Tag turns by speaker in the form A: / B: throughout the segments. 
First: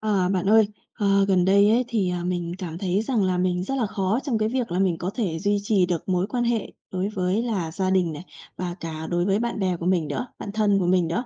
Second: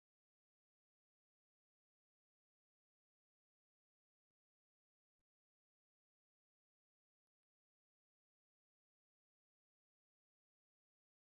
A: À, bạn ơi, gần đây ấy thì, mình cảm thấy rằng là mình rất là khó trong cái việc là mình có thể duy trì được mối quan hệ đối với là gia đình này, và cả đối với bạn bè của mình nữa, bạn thân của mình nữa.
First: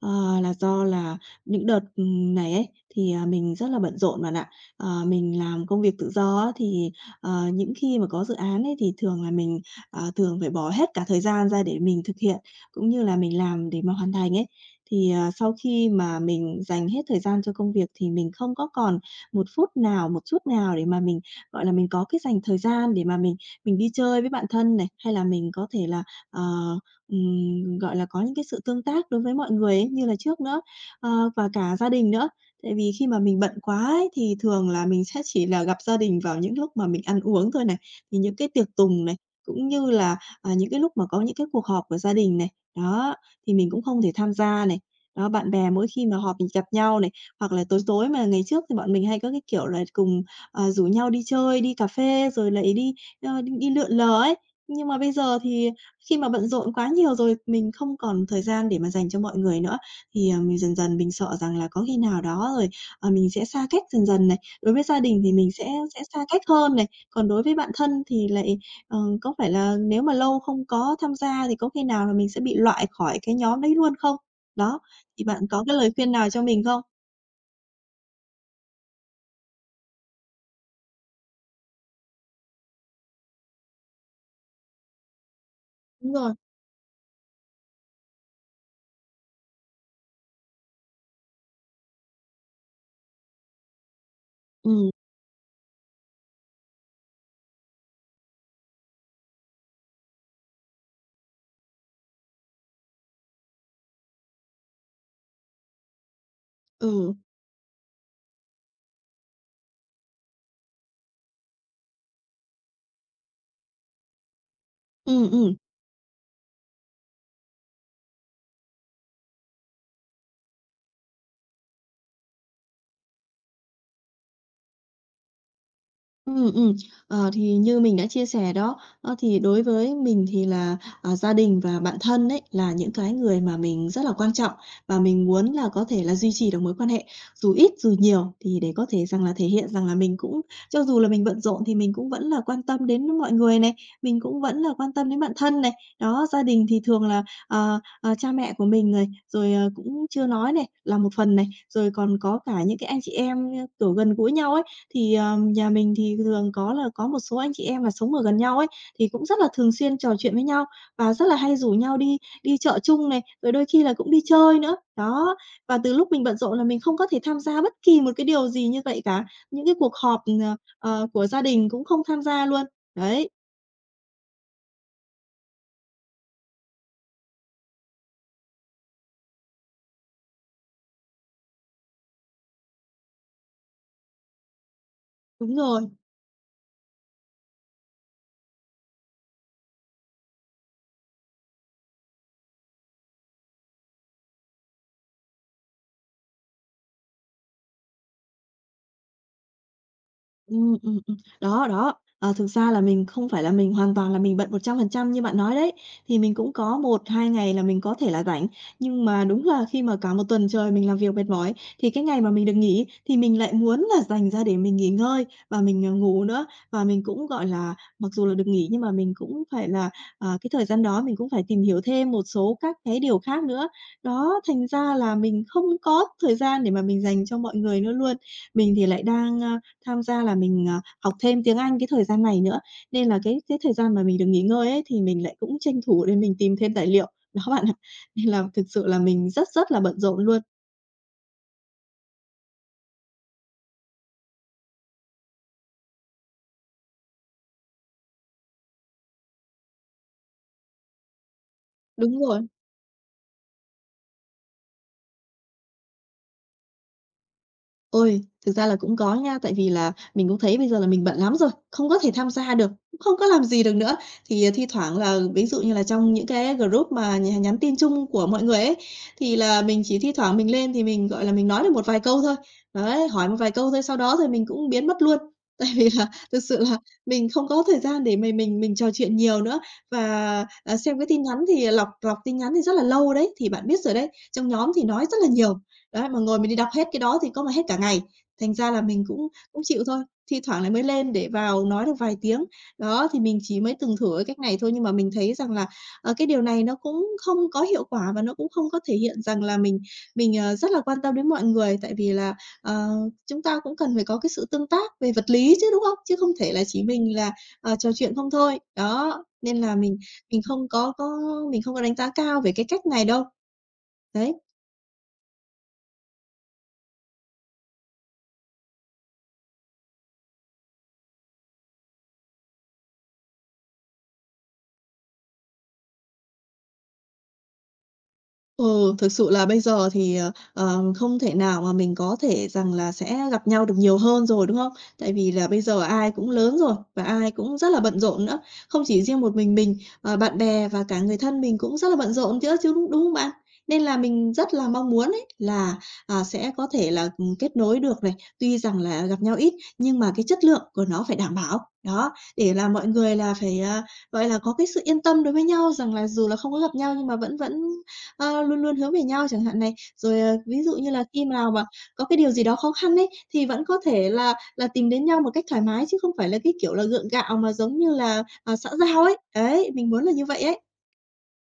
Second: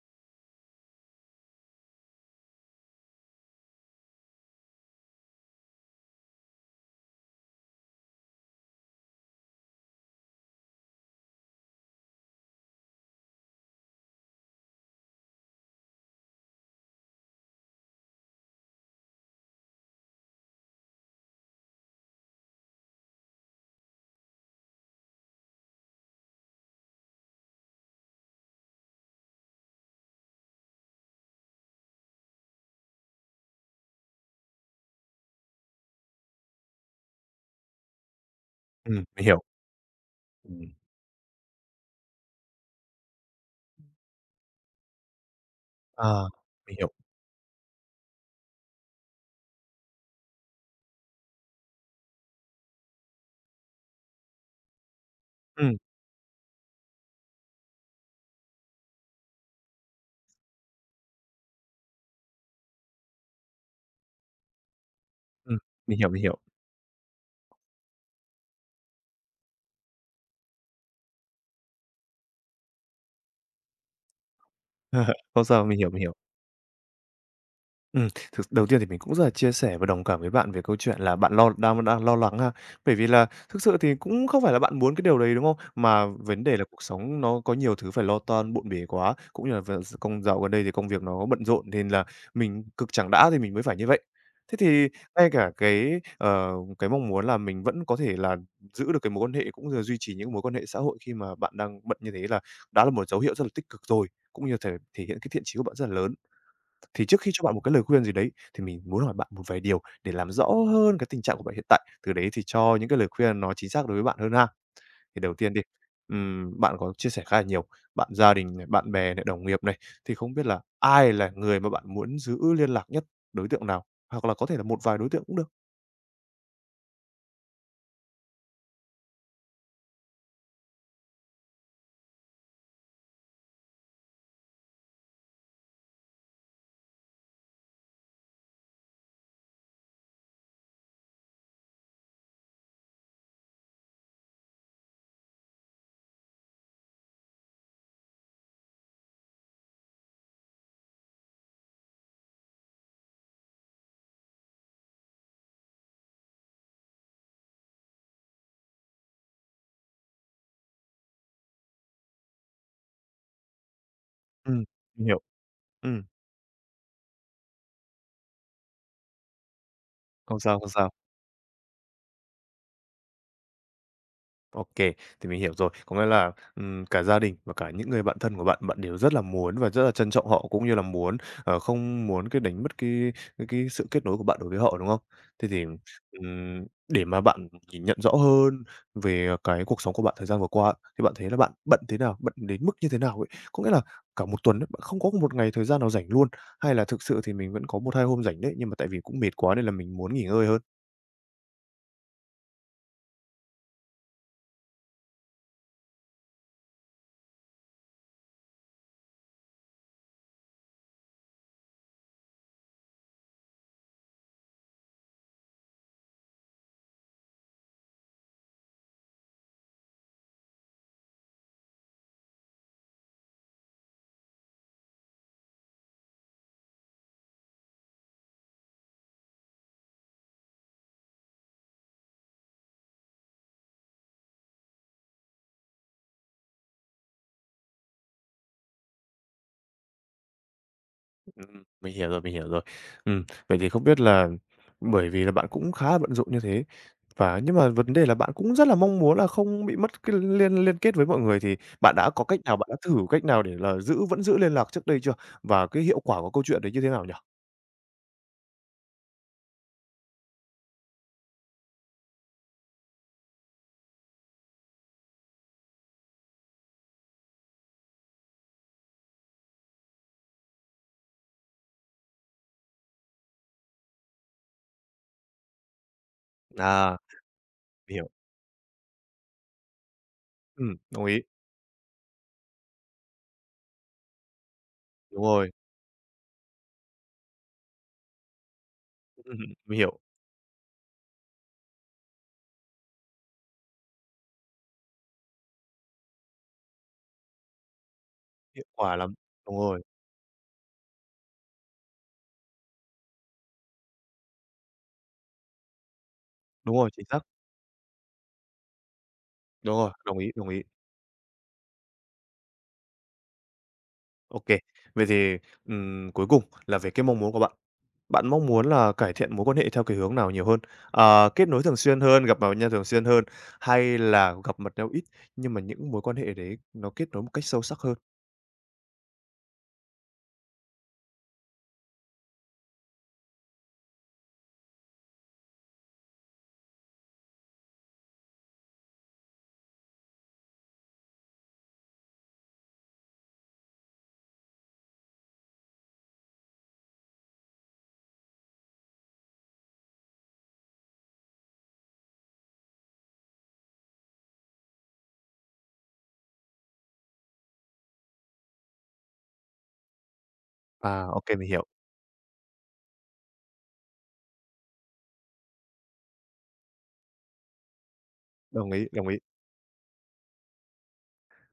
A: Là do là những đợt, này ấy, thì, mình rất là bận rộn bạn ạ. Mình làm công việc tự do á, thì, những khi mà có dự án ấy thì thường là mình, thường phải bỏ hết cả thời gian ra để mình thực hiện cũng như là mình làm để mà hoàn thành ấy. Thì, sau khi mà mình dành hết thời gian cho công việc thì mình không có còn một phút nào, một chút nào để mà mình, gọi là, mình có cái dành thời gian để mà mình đi chơi với bạn thân này, hay là mình có thể là, ờ, gọi là, có những cái sự tương tác đối với mọi người ấy như là trước nữa, và cả gia đình nữa. Tại vì khi mà mình bận quá ấy thì thường là mình sẽ chỉ là gặp gia đình vào những lúc mà mình ăn uống thôi này, thì những cái tiệc tùng này,
B: Mình hiểu.
A: cũng như là
B: Ừm.
A: những cái lúc mà có những cái cuộc họp của gia đình này, đó, thì mình cũng không thể tham gia này. Đó, bạn bè mỗi khi mà
B: Ờ,
A: họp gặp
B: mình hiểu.
A: nhau này, hoặc là tối tối mà ngày trước thì bọn mình hay có cái kiểu là cùng, rủ nhau đi chơi, đi cà phê rồi lại đi đi lượn lờ ấy. Nhưng mà bây giờ thì
B: Ừm,
A: khi mà bận rộn quá nhiều rồi, mình không còn thời gian để mà dành cho mọi người nữa, thì, mình dần dần mình sợ rằng là có khi nào đó rồi, mình sẽ xa cách dần dần này. Đối với gia đình thì mình
B: ừm,
A: sẽ
B: mình
A: sẽ
B: hiểu, mình
A: xa
B: hiểu.
A: cách hơn này, còn đối với bạn thân thì lại có phải là nếu mà lâu không có tham gia thì có khi nào là mình sẽ bị loại khỏi cái nhóm đấy luôn không? Đó, thì bạn
B: Không sao,
A: có cái
B: mình hiểu,
A: lời
B: mình hiểu.
A: khuyên nào cho mình không?
B: Thực đầu tiên thì mình cũng rất là chia sẻ và đồng cảm với bạn về câu chuyện là bạn lo đang đang lo lắng ha. Bởi vì là thực sự thì cũng không phải là bạn muốn cái điều đấy, đúng không? Mà
A: Đúng rồi.
B: vấn đề là cuộc sống nó có nhiều thứ phải lo toan, bộn bề quá, cũng như là công dạo gần đây thì công việc nó bận rộn nên là mình cực chẳng đã thì mình mới phải như vậy. Thế thì
A: Ừm.
B: ngay cả cái mong muốn là mình vẫn có thể là giữ được cái mối quan hệ cũng như là duy trì những mối quan hệ xã hội khi mà bạn đang bận như thế là đã là một dấu hiệu rất là tích cực rồi, cũng như thể thể hiện cái thiện chí của bạn rất là lớn. Thì
A: Ừ.
B: trước khi cho bạn một cái lời khuyên gì đấy, thì mình muốn hỏi bạn một vài điều để làm rõ hơn cái tình trạng của bạn hiện tại, từ đấy thì cho những cái lời khuyên nó chính xác đối với bạn hơn ha. Thì
A: Ừ,
B: đầu tiên
A: ừ.
B: đi, bạn có chia sẻ khá là nhiều, bạn gia đình này, bạn bè này, đồng nghiệp này, thì không biết là ai là người mà bạn muốn giữ liên lạc nhất, đối tượng nào? Hoặc là có thể là một vài đối tượng cũng được.
A: Ừ. Thì như mình đã chia sẻ đó, thì đối với mình thì là, gia đình và bạn thân đấy là những cái người mà mình rất là quan trọng và mình muốn là có thể là duy trì được mối quan hệ dù ít dù nhiều thì để có thể rằng là thể hiện rằng là mình cũng cho dù là mình bận rộn thì mình cũng vẫn là quan tâm đến mọi người này, mình cũng vẫn là quan tâm đến bạn thân này. Đó, gia đình thì thường là, cha mẹ của mình này, rồi, cũng chưa nói này, là một phần này, rồi còn có cả những cái anh chị em, kiểu, gần gũi nhau ấy. Thì, nhà mình thì thường có là có một số anh chị em là sống ở gần nhau ấy, thì cũng rất là thường xuyên trò chuyện với nhau và rất là hay rủ nhau đi đi chợ chung này, rồi đôi khi là cũng đi chơi
B: Ừm,
A: nữa.
B: mình hiểu.
A: Đó, và từ
B: Ừm,
A: lúc mình bận rộn là mình không có thể tham gia bất kỳ một cái điều gì như vậy cả, những cái cuộc họp,
B: không sao, không sao.
A: của gia đình cũng không tham gia luôn. Đấy,
B: OK, thì mình hiểu rồi. Có nghĩa là, cả gia đình và cả những người bạn thân của bạn, bạn đều rất là muốn và rất là trân trọng họ, cũng như là muốn, không muốn cái đánh mất cái sự kết nối của bạn đối với họ, đúng không? Thế
A: đúng
B: thì,
A: rồi.
B: để mà bạn nhìn nhận rõ hơn về, cái cuộc sống của bạn thời gian vừa qua thì bạn thấy là bạn bận thế nào? Bận đến mức như thế nào ấy? Có nghĩa là cả một tuần á, bạn không có một ngày thời gian nào rảnh luôn, hay là thực sự thì mình vẫn có một 2 hôm rảnh đấy, nhưng mà tại vì cũng mệt quá nên là mình muốn nghỉ ngơi hơn?
A: Đó, đó. Thực ra là mình không phải là mình hoàn toàn là mình bận 100% như bạn nói đấy, thì mình cũng có một 2 ngày là mình có thể là rảnh. Nhưng mà đúng là khi mà cả một tuần trời mình làm việc mệt mỏi, thì cái ngày mà mình được nghỉ thì mình lại muốn là dành ra để mình nghỉ ngơi và mình, ngủ nữa. Và mình cũng, gọi là, mặc dù là được nghỉ nhưng mà mình cũng phải là, cái thời gian đó mình cũng phải tìm hiểu thêm một số các cái điều khác nữa. Đó, thành ra là mình không có thời gian để mà mình dành cho mọi người nữa luôn. Mình thì lại đang, tham gia là mình, học thêm tiếng Anh cái thời gian này nữa. Nên là cái thời gian mà mình được nghỉ ngơi ấy, thì mình lại cũng tranh thủ để mình tìm thêm tài liệu. Đó bạn ạ, nên là thực sự là mình rất rất là bận rộn luôn.
B: Mình hiểu rồi, mình hiểu rồi. Ừm, vậy thì không biết là bởi vì là bạn cũng khá là bận rộn như thế và nhưng mà vấn đề là bạn cũng rất là mong muốn là không bị mất cái liên liên kết với mọi người, thì bạn đã
A: Đúng
B: có cách
A: rồi.
B: nào, bạn đã thử cách nào để là vẫn giữ liên lạc trước đây chưa? Và cái hiệu quả của câu chuyện đấy như thế nào nhỉ?
A: Ôi, thực ra là cũng có nha, tại vì là mình cũng thấy bây giờ là mình bận lắm rồi, không có thể tham gia được, cũng không có làm gì được nữa. Thì, thi thoảng là ví dụ như là trong những cái group mà nhắn tin chung của mọi người ấy, thì là mình chỉ thi thoảng mình lên thì mình, gọi là, mình nói được một vài câu thôi. Đấy, hỏi một vài câu thôi, sau đó rồi mình cũng biến mất luôn. Tại vì là thực sự là
B: À,
A: mình không có thời
B: mình
A: gian
B: hiểu.
A: để mà mình trò chuyện nhiều nữa. Và, xem
B: Đồng
A: cái
B: ý.
A: tin nhắn thì lọc lọc tin nhắn thì rất là lâu đấy, thì bạn biết rồi đấy, trong nhóm thì nói rất
B: Đúng
A: là
B: rồi.
A: nhiều. Đấy, mà ngồi mình đi đọc hết cái đó thì có mà hết cả ngày, thành ra là mình cũng cũng
B: Mình
A: chịu
B: hiểu,
A: thôi, thi thoảng lại mới lên để vào nói được vài tiếng. Đó, thì mình chỉ mới từng thử cái cách này thôi, nhưng mà mình thấy rằng là, cái điều này nó cũng không có hiệu quả và nó cũng
B: hiệu
A: không có thể
B: quả lắm.
A: hiện rằng là
B: Đúng rồi,
A: rất là quan tâm đến mọi người. Tại vì là, ờ, chúng ta cũng cần phải có cái sự tương tác về vật lý chứ, đúng không? Chứ không thể là
B: đúng
A: chỉ
B: rồi, chính
A: mình
B: xác.
A: là, trò chuyện không thôi. Đó, nên
B: Đúng
A: là
B: rồi, đồng ý,
A: mình
B: đồng ý.
A: không có có mình không có đánh giá cao về cái cách này đâu. Đấy.
B: OK. Vậy thì, cuối cùng là về cái mong muốn của bạn. Bạn mong muốn là cải thiện mối quan hệ theo cái hướng nào nhiều hơn? Kết nối thường xuyên hơn, gặp mặt nhau thường xuyên hơn, hay là gặp mặt nhau ít nhưng mà những mối quan hệ đấy nó kết nối một cách sâu sắc hơn?
A: Ừ, thực sự là bây giờ thì, không thể nào mà mình có thể rằng là sẽ gặp nhau được nhiều hơn rồi, đúng không? Tại vì là bây giờ ai cũng lớn rồi và ai cũng rất là bận rộn nữa. Không chỉ riêng một mình, bạn bè và cả người thân mình cũng rất là bận rộn chữa chứ, đúng đúng không bạn? Nên là mình rất là mong muốn ấy là, sẽ có thể là, kết nối được này, tuy rằng là gặp nhau ít nhưng mà cái chất lượng của nó phải đảm bảo. Đó, để là mọi người là phải, gọi là, có cái sự yên tâm đối với nhau rằng là dù là không có gặp nhau nhưng mà vẫn vẫn Ờ, luôn luôn hướng về nhau chẳng hạn này. Rồi, ví dụ như là
B: À, OK,
A: khi
B: mình
A: nào mà
B: hiểu,
A: có cái điều gì đó khó khăn ấy, thì vẫn có thể là tìm đến nhau một cách thoải mái chứ không phải là cái kiểu là gượng gạo mà giống như là, xã
B: đồng ý,
A: giao
B: đồng ý.
A: ấy. Đấy, mình muốn là như vậy ấy.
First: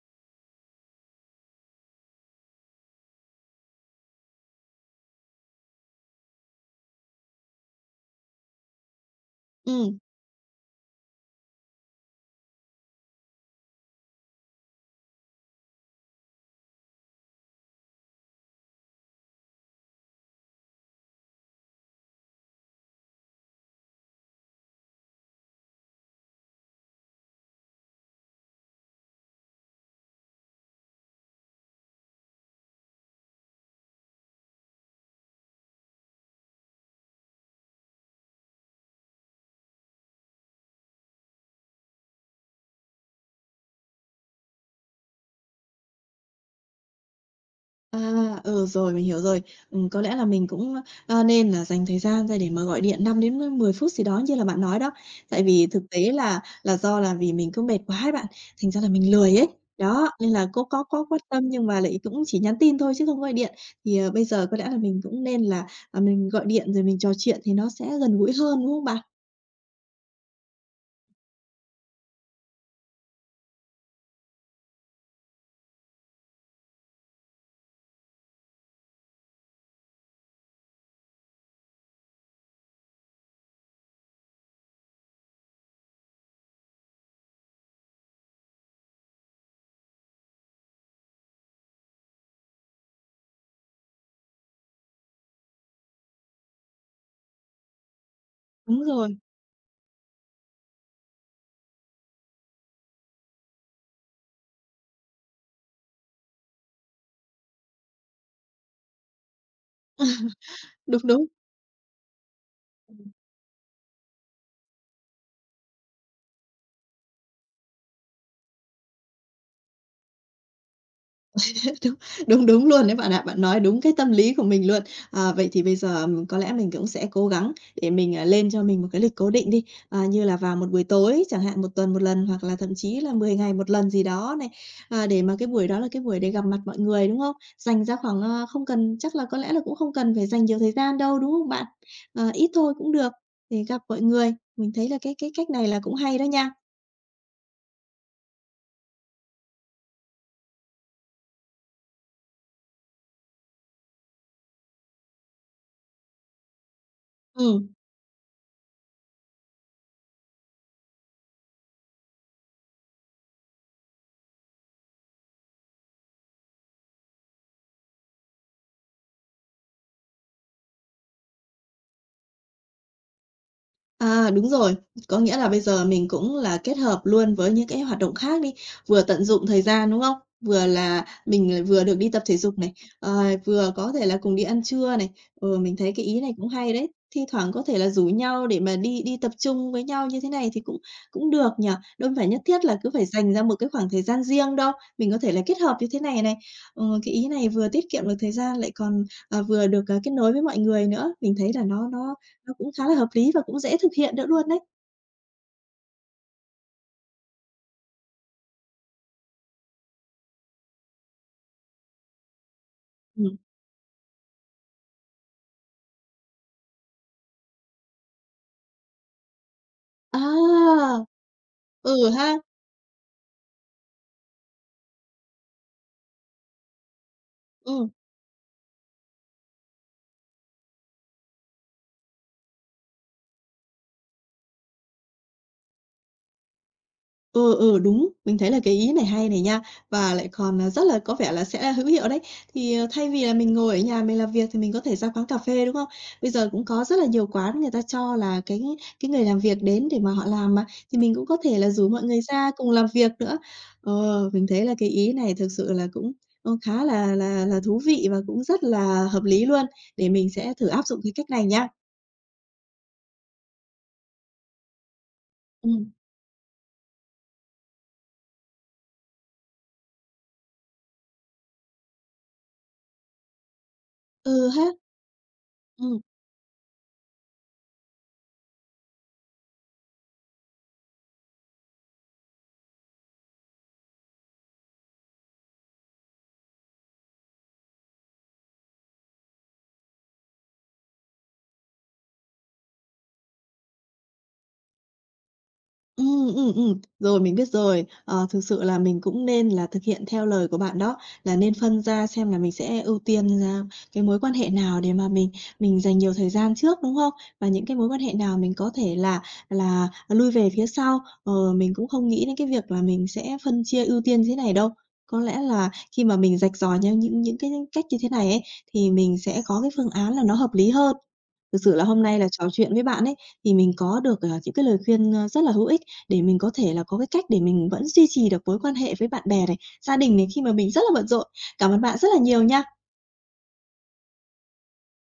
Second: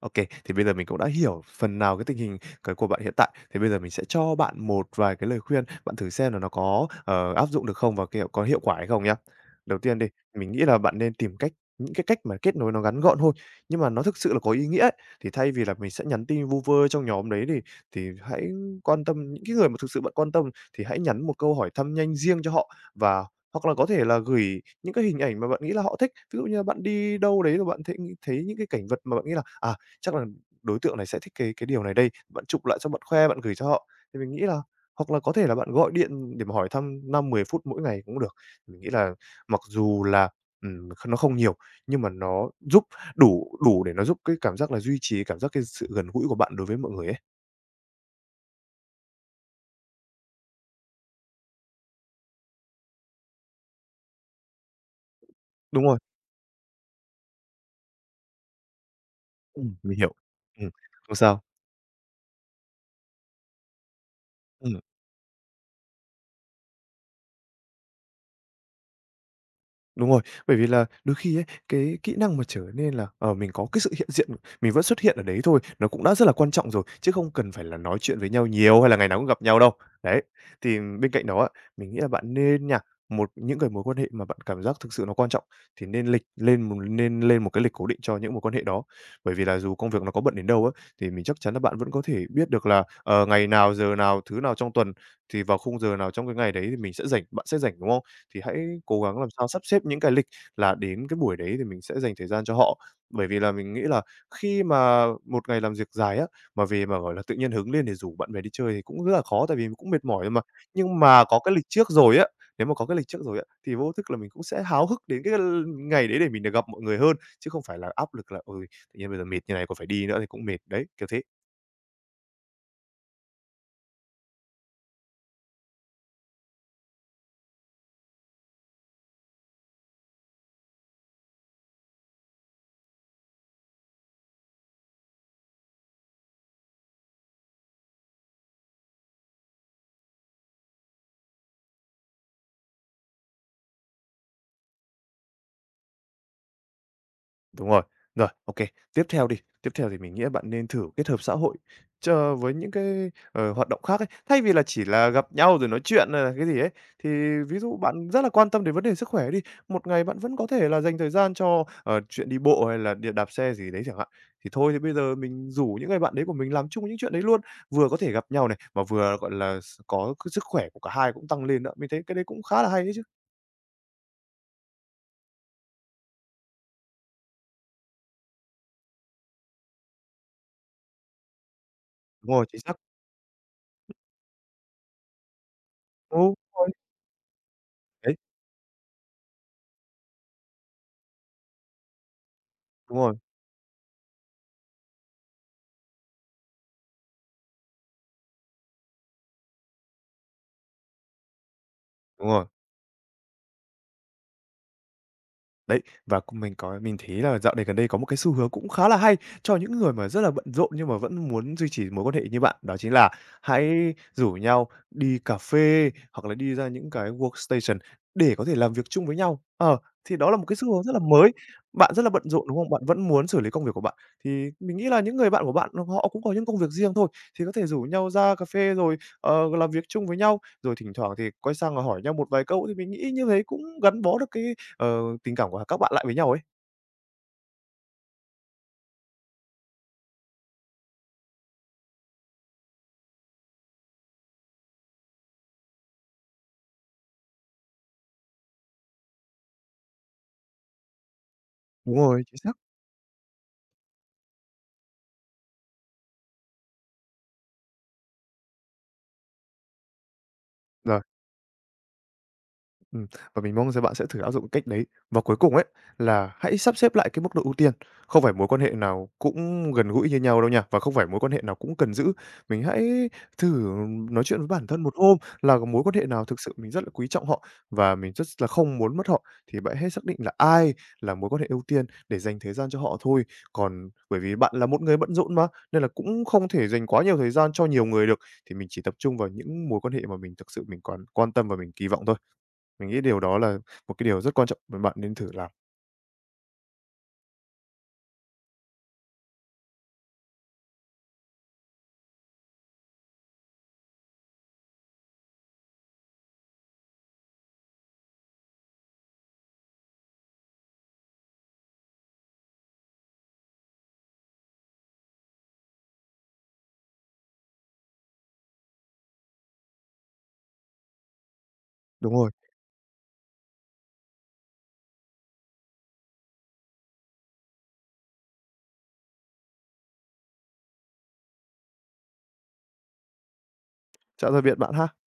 B: OK, thì bây giờ mình cũng đã hiểu phần nào cái tình hình cái của bạn hiện tại, thì bây giờ mình sẽ cho bạn một vài cái lời khuyên, bạn thử xem là nó có, áp dụng được không và kiểu có hiệu quả hay không nhá. Đầu
A: Ừ.
B: tiên đi, mình nghĩ là bạn nên tìm cách những cái cách mà kết nối nó ngắn gọn thôi, nhưng mà nó thực sự là có ý nghĩa ấy. Thì thay vì là mình sẽ nhắn tin vu vơ trong nhóm đấy thì hãy quan tâm những cái người mà thực sự bạn quan tâm thì hãy nhắn một câu hỏi thăm nhanh riêng cho họ và hoặc là có thể là gửi những cái hình ảnh mà bạn nghĩ là họ thích. Ví dụ như là bạn đi đâu đấy rồi bạn thấy thấy những cái cảnh vật mà bạn nghĩ là, chắc là đối tượng này sẽ thích cái điều này đây, bạn chụp lại xong bạn khoe, bạn gửi cho họ. Thì mình nghĩ là hoặc là có thể là bạn gọi điện để mà hỏi thăm 5-10 phút mỗi ngày cũng được. Mình nghĩ là mặc dù là, kh nó không nhiều, nhưng mà nó giúp đủ đủ để nó giúp cái cảm giác là duy trì cảm giác cái sự gần gũi của bạn đối với mọi người ấy.
A: À, ừ, rồi, mình hiểu rồi. Có lẽ là mình cũng, nên là dành thời gian ra để mà gọi điện 5 đến 10 phút gì đó như là bạn nói đó. Tại vì thực
B: Đúng rồi,
A: tế là do là vì mình cứ mệt quá ấy bạn, thành ra là mình lười ấy.
B: mình
A: Đó,
B: hiểu.
A: nên là cũng
B: Ừm,
A: có
B: không
A: quan
B: sao.
A: tâm nhưng mà lại cũng chỉ nhắn tin thôi chứ không gọi điện. Thì, bây giờ có lẽ là
B: Ừm.
A: mình cũng nên là, mình gọi điện rồi mình trò chuyện thì nó sẽ gần gũi hơn, đúng không bạn?
B: Đúng rồi, bởi vì là đôi khi ấy, cái kỹ năng mà trở nên là, mình có cái sự hiện diện, mình vẫn xuất hiện ở đấy thôi, nó cũng đã rất là quan trọng rồi, chứ không cần phải là nói chuyện với nhau nhiều hay là ngày nào cũng gặp nhau đâu. Đấy, thì bên cạnh đó á, mình nghĩ là bạn nên nha, những cái mối quan hệ mà bạn cảm giác thực sự nó quan trọng thì nên lên một cái lịch cố định cho những mối quan hệ đó. Bởi vì là dù công việc nó có bận đến đâu á, thì mình chắc chắn là bạn vẫn có thể biết được là, ngày nào, giờ nào, thứ nào trong tuần thì vào khung giờ nào trong cái ngày đấy thì mình sẽ rảnh, bạn sẽ rảnh, đúng không? Thì hãy
A: Đúng
B: cố
A: rồi,
B: gắng làm sao sắp xếp những cái lịch là đến cái buổi đấy thì mình sẽ dành thời gian cho họ. Bởi vì là mình nghĩ là khi mà một ngày làm việc dài á, mà về mà, gọi là, tự nhiên hứng lên để rủ bạn bè đi chơi thì cũng rất là khó, tại vì mình cũng mệt mỏi rồi mà. Nhưng
A: đúng,
B: mà
A: đúng.
B: có cái lịch trước rồi á, nếu mà có cái lịch trước rồi á, thì vô thức là mình cũng sẽ háo hức đến cái ngày đấy để mình được gặp mọi người hơn, chứ không phải là áp lực là "Ôi, tự nhiên bây giờ mệt như này còn phải đi nữa thì cũng mệt." Đấy, kiểu thế.
A: Đúng, đúng, đúng luôn đấy bạn ạ. Bạn nói đúng cái tâm lý của mình luôn. À, vậy thì bây giờ có lẽ mình cũng sẽ cố gắng để mình, lên cho mình một cái lịch cố định đi, như là vào một buổi tối chẳng hạn, một tuần một lần hoặc là thậm chí là 10 ngày một lần gì đó này, để mà cái buổi đó là cái buổi để gặp mặt mọi người, đúng không? Dành ra khoảng, không cần chắc là có lẽ là cũng không cần phải dành nhiều thời gian đâu, đúng không bạn? Ờ, ít thôi cũng được, để gặp mọi người. Mình thấy là cái cách này là cũng hay đó nha.
B: Đúng rồi. Rồi, OK. Tiếp theo đi, tiếp theo thì mình nghĩ bạn nên thử kết hợp xã hội cho với những cái, hoạt động khác ấy. Thay vì là chỉ là gặp nhau rồi nói chuyện hay là cái gì ấy, thì ví
A: Ừ.
B: dụ bạn rất là quan tâm đến vấn đề sức khỏe đi, một ngày bạn vẫn có thể là dành thời gian cho, chuyện đi bộ hay là đi đạp xe gì đấy chẳng hạn. Thì thôi thì bây giờ mình rủ những người bạn đấy của mình làm chung những chuyện đấy luôn, vừa có thể gặp nhau này, mà vừa, gọi là, có cái sức khỏe của cả hai cũng tăng lên nữa. Mình thấy cái đấy cũng khá là hay đấy chứ.
A: À, đúng rồi. Có nghĩa là bây giờ mình cũng là kết hợp luôn với những cái hoạt động khác đi, vừa tận dụng thời gian, đúng không? Vừa là mình lại vừa được đi tập
B: Đúng
A: thể
B: rồi,
A: dục
B: chính
A: này,
B: xác.
A: ờ, vừa có thể là cùng đi ăn trưa này. Ừ, mình thấy cái
B: Ừ,
A: ý
B: đúng
A: này cũng
B: rồi.
A: hay đấy. Thi thoảng có thể là rủ
B: Đấy,
A: nhau để mà đi đi tập trung với nhau như thế này thì cũng cũng được nhỉ. Đâu phải nhất thiết là cứ
B: đúng
A: phải
B: rồi,
A: dành ra một cái khoảng thời gian riêng đâu. Mình có thể là kết hợp như thế này này. Ờ, cái ý này vừa tiết kiệm được thời gian lại còn, vừa được, kết nối với mọi người nữa. Mình thấy là nó nó
B: đúng rồi.
A: nó cũng khá là hợp lý và cũng dễ thực hiện nữa luôn đấy.
B: Đấy, và cũng mình thấy là dạo này gần đây có một cái xu hướng cũng khá là hay cho những người mà rất là bận rộn nhưng mà vẫn muốn duy trì mối quan hệ như bạn, đó chính là
A: Ừm.
B: hãy rủ nhau đi cà phê hoặc là đi ra những cái workstation để có thể làm việc chung với nhau. Ờ, thì đó là một cái xu hướng rất
A: À!
B: là mới. Bạn rất là
A: Ừ
B: bận
A: ha.
B: rộn, đúng không? Bạn vẫn muốn xử lý công việc của bạn, thì mình nghĩ là những người bạn của bạn họ cũng có những công việc riêng thôi, thì có thể rủ
A: Ừm.
B: nhau ra cà phê rồi, làm việc chung với nhau, rồi thỉnh thoảng thì quay sang và hỏi nhau một vài câu thì mình nghĩ như thế cũng gắn bó được cái tình cảm của các bạn lại với nhau ấy.
A: Ừ, ừ, đúng, mình thấy là cái ý này hay này nha, và lại còn, rất là có vẻ là sẽ hữu hiệu đấy. Thì, thay vì là mình ngồi ở nhà mình làm việc thì mình có thể ra quán cà phê, đúng không? Bây giờ cũng có rất là nhiều quán người ta cho là cái người làm việc đến để mà họ làm mà, thì mình cũng có thể là rủ
B: Đúng
A: mọi người
B: rồi, chính
A: ra
B: xác.
A: cùng làm việc nữa. Ờ, mình thấy là cái ý này thực sự là cũng, khá là thú vị và cũng rất là hợp lý luôn, để mình sẽ thử áp dụng
B: Và
A: cái cách này nha.
B: Ừm, và mình mong rằng bạn sẽ thử áp dụng cách đấy. Và cuối cùng ấy,
A: Ừ,
B: là hãy sắp xếp lại cái mức độ ưu tiên, không phải mối quan hệ nào cũng gần gũi như nhau đâu nha, và không phải mối quan hệ nào cũng cần giữ. Mình hãy thử nói chuyện với
A: ừ
B: bản
A: ha,
B: thân một hôm là có mối quan
A: ừ.
B: hệ nào thực sự mình rất là quý trọng họ và mình rất là không muốn mất họ, thì bạn hãy xác định là ai là mối quan hệ ưu tiên để dành thời gian cho họ thôi. Còn bởi vì bạn là một người bận rộn mà, nên là cũng không thể dành quá nhiều thời gian cho nhiều người được, thì mình chỉ tập trung vào những mối quan hệ mà mình thực sự mình còn quan tâm và mình kỳ vọng thôi. Mình nghĩ điều đó là một cái điều rất quan trọng mà bạn nên thử làm.
A: Ừ, rồi, mình biết rồi. Ờ, Thực sự là mình cũng nên là thực hiện theo lời của bạn đó, là nên phân ra xem là mình sẽ ưu tiên ra cái mối quan hệ nào để mà mình dành nhiều thời gian trước, đúng không? Và những cái mối quan hệ nào mình có thể là lui về phía sau. Ờ, mình cũng không nghĩ đến cái việc là mình sẽ phân chia ưu tiên thế này đâu. Có lẽ là khi mà mình rạch ròi nhau những cái cách như thế này ấy, thì mình sẽ có cái phương án là nó hợp lý hơn. Thực sự là hôm
B: Đúng
A: nay là
B: rồi,
A: trò chuyện với bạn ấy, thì mình có được, những cái lời khuyên, rất là hữu ích để mình có thể là có cái cách để mình vẫn duy trì được mối quan hệ với bạn bè này, gia đình này khi mà mình rất là bận rộn. Cảm ơn bạn rất là nhiều nha.
B: dạo ra viện bạn ha.